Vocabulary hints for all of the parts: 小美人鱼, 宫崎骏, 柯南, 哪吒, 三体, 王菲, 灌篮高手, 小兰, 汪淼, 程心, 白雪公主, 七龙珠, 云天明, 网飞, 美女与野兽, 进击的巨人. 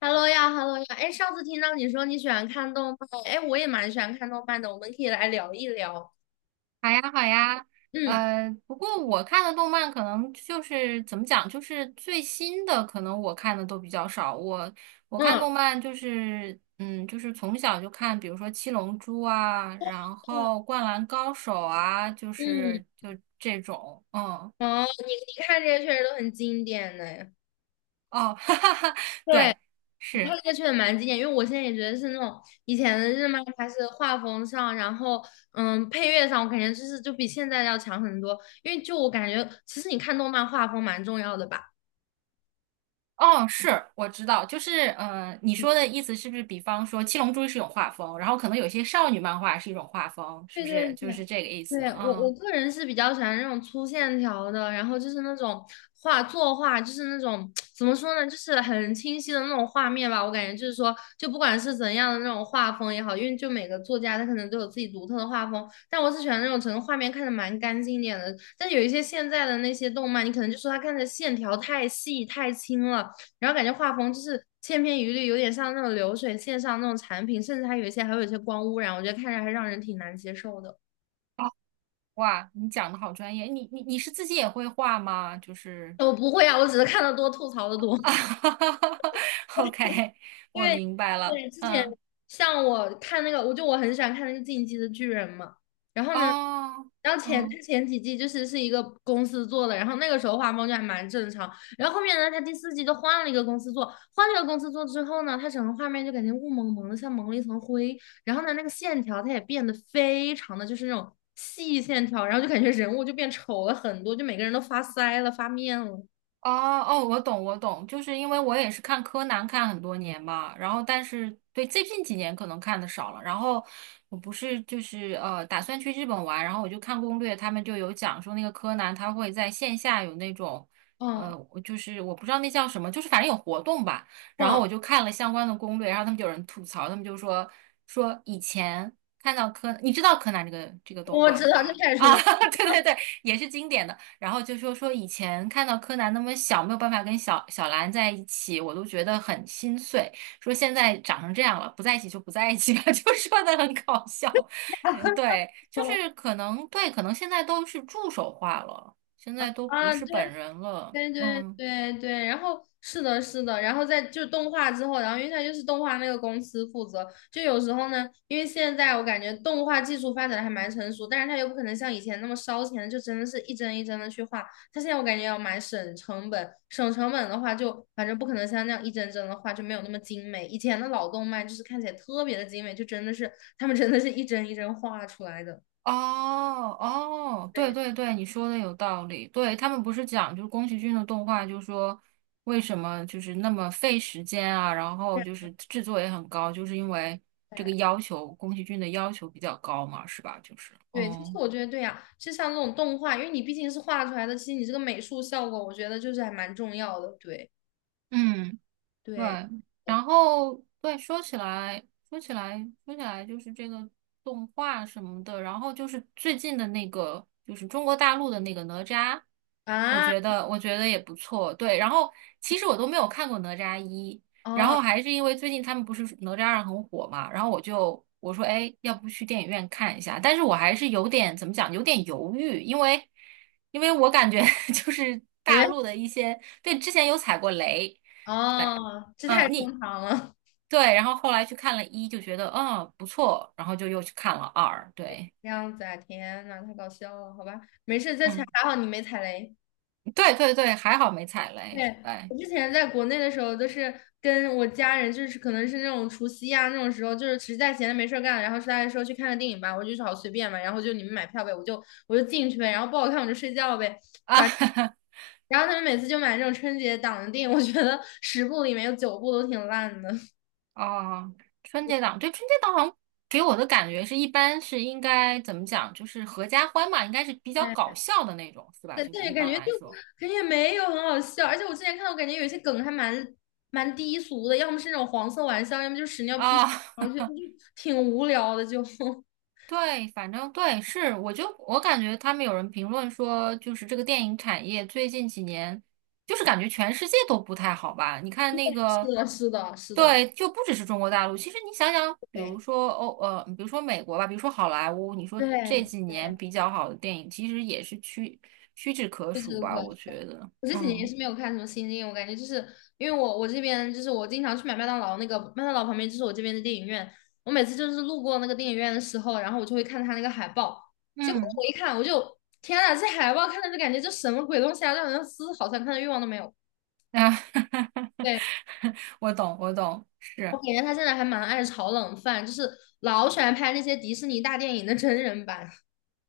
Hello 呀，Hello 呀，哎，上次听到你说你喜欢看动漫，哎，我也蛮喜欢看动漫的，我们可以来聊一聊。好呀，好呀，嗯不过我看的动漫可能就是怎么讲，就是最新的，可能我看的都比较少。我看嗯动漫就是，嗯，就是从小就看，比如说《七龙珠》啊，然嗯后《灌篮高手》啊，就嗯，是就这种，嗯，哦，你看这些确实都很经典呢。哦，哈哈哈，对，对，你看是，这个确实蛮经典，因为我现在也觉得是那种以前的日漫，它是画风上，然后配乐上，我感觉就比现在要强很多。因为就我感觉，其实你看动漫画风蛮重要的吧。哦，是，我知道，就是，嗯，你说的意思是不是，比方说《七龙珠》是一种画风，然后可能有些少女漫画是一种画风，是对不对是就对，是这个意思？对，我嗯。个人是比较喜欢那种粗线条的，然后就是那种画作画，就是那种怎么说呢，就是很清晰的那种画面吧。我感觉就是说，就不管是怎样的那种画风也好，因为就每个作家他可能都有自己独特的画风，但我是喜欢那种整个画面看着蛮干净一点的。但有一些现在的那些动漫，你可能就说它看着线条太细太轻了，然后感觉画风就是千篇一律，有点像那种流水线上那种产品，甚至还有一些光污染，我觉得看着还让人挺难接受的。哦，哇，你讲的好专业，你是自己也会画吗？就是 我不会啊，我只是看的多，吐槽的多。，OK，啊，因我为明白了，对之前嗯，像我看那个，我很喜欢看那个《进击的巨人》嘛，然后呢，哦，然后前嗯。前几季就是一个公司做的，然后那个时候画风就还蛮正常，然后后面呢，他第四季就换了一个公司做，换了一个公司做之后呢，他整个画面就感觉雾蒙蒙的，像蒙了一层灰，然后呢，那个线条它也变得非常的就是那种细线条，然后就感觉人物就变丑了很多，就每个人都发腮了、发面了，哦哦，我懂，我懂，就是因为我也是看柯南看很多年嘛，然后但是对最近几年可能看的少了，然后我不是就是打算去日本玩，然后我就看攻略，他们就有讲说那个柯南他会在线下有那种嗯我就是我不知道那叫什么，就是反正有活动吧，然后嗯，我就看了相关的攻略，然后他们就有人吐槽，他们就说以前看到柯，你知道柯南这个动我知漫道这吧？太出啊，名了。对对对，也是经典的。然后就说以前看到柯南那么小，没有办法跟小小兰在一起，我都觉得很心碎。说现在长成这样了，不在一起就不在一起吧，就说的很搞笑。嗯，对，就是可能对，可能现在都是助手化了，现在都不啊，对是本人了。对对嗯。对对，然后是的，是的，然后在就动画之后，然后因为它就是动画那个公司负责，就有时候呢，因为现在我感觉动画技术发展的还蛮成熟，但是他又不可能像以前那么烧钱，就真的是一帧一帧的去画，他现在我感觉要蛮省成本，省成本的话就反正不可能像那样一帧帧的画就没有那么精美，以前的老动漫就是看起来特别的精美，就真的是他们真的是一帧一帧画出来的，哦哦，对对。对对，你说的有道理。对，他们不是讲，就是宫崎骏的动画，就说为什么就是那么费时间啊，然后就是制作也很高，就是因为这个对要求，宫崎骏的要求比较高嘛，是吧？就是，对，其实嗯我觉得对呀、其实像这种动画，因为你毕竟是画出来的，其实你这个美术效果，我觉得就是还蛮重要的。对嗯。对，对，呃然后对，说起来，就是这个动画什么的，然后就是最近的那个，就是中国大陆的那个哪吒，我啊觉得，我觉得也不错。对，然后其实我都没有看过哪吒一，然哦，后还是因为最近他们不是哪吒二很火嘛，然后我说，哎，要不去电影院看一下？但是我还是有点怎么讲，有点犹豫，因为我感觉 就是感大觉陆的一些，对，之前有踩过雷。对，哦，这太嗯，你正常了，对，然后后来去看了一，就觉得嗯不错，然后就又去看了二，对，这样子啊，天呐，太搞笑了，好吧，没事，这还嗯，还好你没踩雷。对对对，还好没踩雷，对，对我之前在国内的时候，都是跟我家人，就是可能是那种除夕啊那种时候，就是实在闲着没事儿干，然后大家说去看个电影吧，我就说好随便嘛，然后就你们买票呗，我就进去呗，然后不好看我就睡觉呗。啊，然后他们每次就买这种春节档的电影，我觉得十部里面有九部都挺烂的。哦，春节档，对，春节档好像给我的感觉是一般是应该怎么讲，就是合家欢嘛，应该是比较搞哎，笑的那种，是吧？对就但是也一感般觉来就说感觉也没有很好笑，而且我之前看到，我感觉有一些梗还蛮低俗的，要么是那种黄色玩笑，要么就是屎尿屁，啊，我觉得就 挺无聊的。就 是对，反正对，是，我感觉他们有人评论说，就是这个电影产业最近几年，就是感觉全世界都不太好吧？你看那个，的，是的，是的，对，就不只是中国大陆。其实你想想，比对如说欧，比如说美国吧，比如说好莱坞，你说这对几对，年比较好的电影，其实也是屈指可就这数个可吧？我觉得，我这几年也嗯是没有看什么新电影，我感觉就是因为我这边就是我经常去买麦当劳，那个麦当劳旁边就是我这边的电影院，我每次就是路过那个电影院的时候，然后我就会看它那个海报，结果嗯我一看我就天呐，这海报看着就感觉这什么鬼东西啊，让人丝毫想看的欲望都没有。啊，对，我懂，我懂，我是。感觉他现在还蛮爱炒冷饭，就是老喜欢拍那些迪士尼大电影的真人版。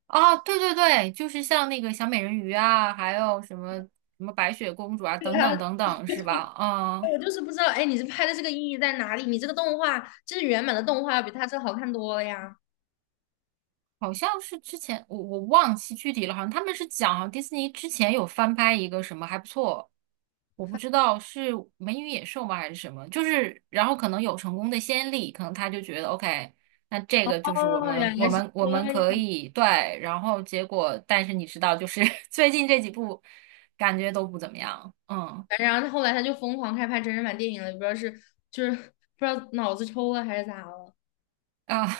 啊，对对对，就是像那个小美人鱼啊，还有什么白雪公主啊，对等啊，等等等，是吧？嗯，我就是不知道，哎，你这拍的这个意义在哪里？你这个动画，就是原版的动画，比他这好看多了呀。好像是之前我忘记具体了，好像他们是讲好像迪士尼之前有翻拍一个什么还不错，我不知道是《美女与野兽》吗还是什么，就是然后可能有成功的先例，可能他就觉得 OK，那这个就是我哦，们原来我是们我这们可样。以对，然后结果但是你知道，就是 最近这几部感觉都不怎么样，嗯然后他后来就疯狂开拍真人版电影了，也不知道是就是不知道脑子抽了还是咋了，啊。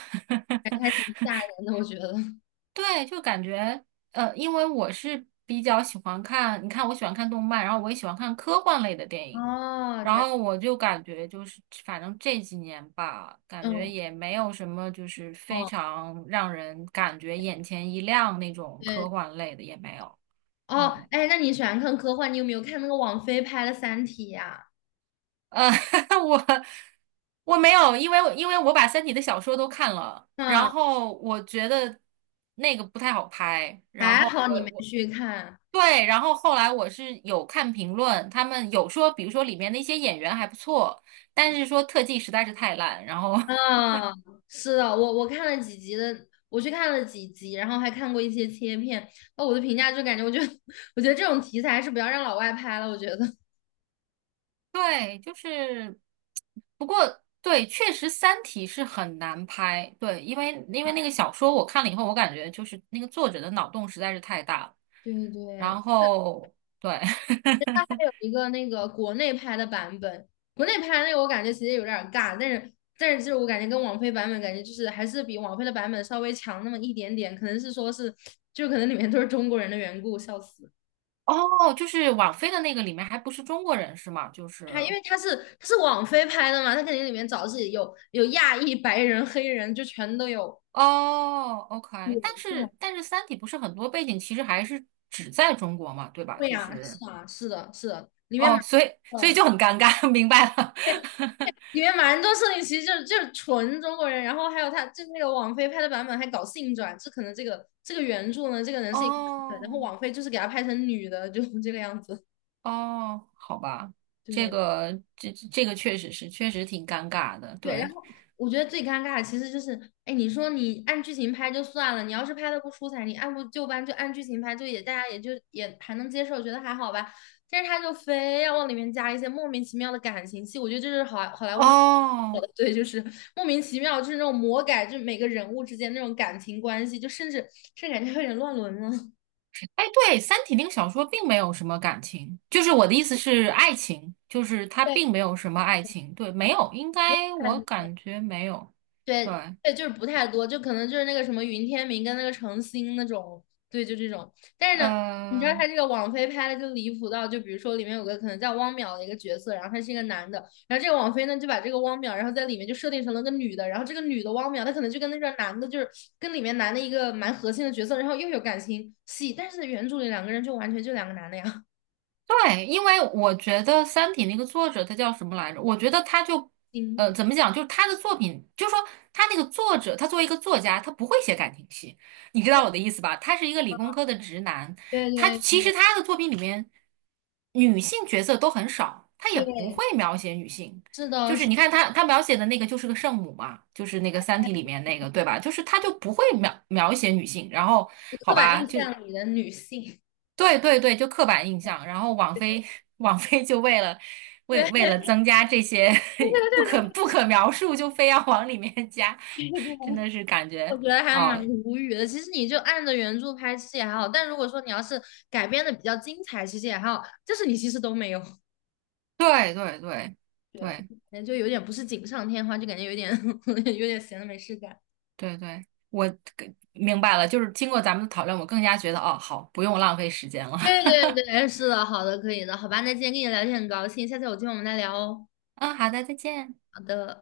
反正 还挺吓人的，我觉得。对，就感觉因为我是比较喜欢看，你看我喜欢看动漫，然后我也喜欢看科幻类的电影，哦，然这样，后我就感觉就是，反正这几年吧，感觉嗯，也没有什么就是非哦，常让人感觉眼前一亮那种科对，幻类的也没有，哦，嗯，哎，那你喜欢看科幻？你有没有看那个王菲拍的《三体》呀？呃，我我没有，因为我把《三体》的小说都看了，然嗯，后我觉得那个不太好拍，然还后。好你没去看。对，然后后来我是有看评论，他们有说，比如说里面的一些演员还不错，但是说特技实在是太烂。然后 啊，是的，我看了几集的，我去看了几集，然后还看过一些切片。那我的评价就感觉，我觉得 我觉得这种题材是不要让老外拍了，我觉得。对，就是，不过对，确实《三体》是很难拍，对，因为啊，那个小说我看了以后，我感觉就是那个作者的脑洞实在是太大了。对然对，后对，它还有 一个那个国内拍的版本，国内拍的那个我感觉其实有点儿尬，但是就是我感觉跟网飞版本感觉就是还是比网飞的版本稍微强那么一点点，可能是说是就可能里面都是中国人的缘故，笑死。哦，就是网飞的那个里面还不是中国人是吗？就是。他因为他是网飞拍的嘛，他肯定里面找自己有亚裔、白人、黑人，就全都有。哦，OK，对但对，是《三体》不是很多背景其实还是只在中国嘛，对吧？对就呀，是是啊，是的，是的，里面蛮。哦，所以就很尴尬，明白了。里面蛮多设定其实就是纯中国人，然后还有他就那个网飞拍的版本还搞性转，这可能这个原著呢，这个 人是一个男的，然后哦网飞就是给他拍成女的，就这个样子。哦，好吧，这对，个这这个确实是确实挺尴尬的，对，然对。后我觉得最尴尬的其实就是，哎，你说你按剧情拍就算了，你要是拍的不出彩，你按部就班就按剧情拍，就也大家也就也还能接受，觉得还好吧。但是他就非要往里面加一些莫名其妙的感情戏，我觉得这是好莱坞的，哦，对，就是莫名其妙，就是那种魔改，就每个人物之间那种感情关系，就甚至感觉有点乱伦了。哎，对，《三体》那个小说并没有什么感情，就是我的意思是爱情，就是它对，并没有什么爱情，对，没有，应该我感觉没有，对对。对，就是不太多，就可能就是那个什么云天明跟那个程心那种，对，就这种。但是呢，你知道他嗯。这个网飞拍的就离谱到，就比如说里面有个可能叫汪淼的一个角色，然后他是一个男的，然后这个网飞呢就把这个汪淼，然后在里面就设定成了个女的，然后这个女的汪淼，她可能就跟那个男的，就是跟里面男的一个蛮核心的角色，然后又有感情戏，但是原著里两个人就完全就两个男的呀，对，因为我觉得《三体》那个作者他叫什么来着？我觉得他就，嗯，怎么讲？就是他的作品，就是说他那个作者，他作为一个作家，他不会写感情戏，你知道我的 意思吧？他是一个理工科的直男，对他对其实对他的作品里面女性角色都很少，他也不对，会描写女性。是的，就是是你看他描写的那个就是个圣母嘛，就是那个《三体》里面那个，对吧？就是他就不会描写女性，然后刻好板吧，印就象里的女性，对对对，就刻板印象。然后网 对。飞，网飞就为了为为对了增加这些 对 不对可对不对，可描述，就非要往里面加，真的是感我觉觉得还蛮哦，无语的。其实你就按着原著拍，戏也还好。但如果说你要是改编的比较精彩，其实也还好。就是你其实都没有，对对对对，所对以感觉就有点不是锦上添花，就感觉有点 有点闲的没事干。对对，我明白了，就是经过咱们的讨论，我更加觉得哦，好，不用浪费时间了。对对 对，是的，好的，可以的，好吧。那今天跟你聊天很高兴，下次有机会我们再聊哦。嗯，好的，再见。好的。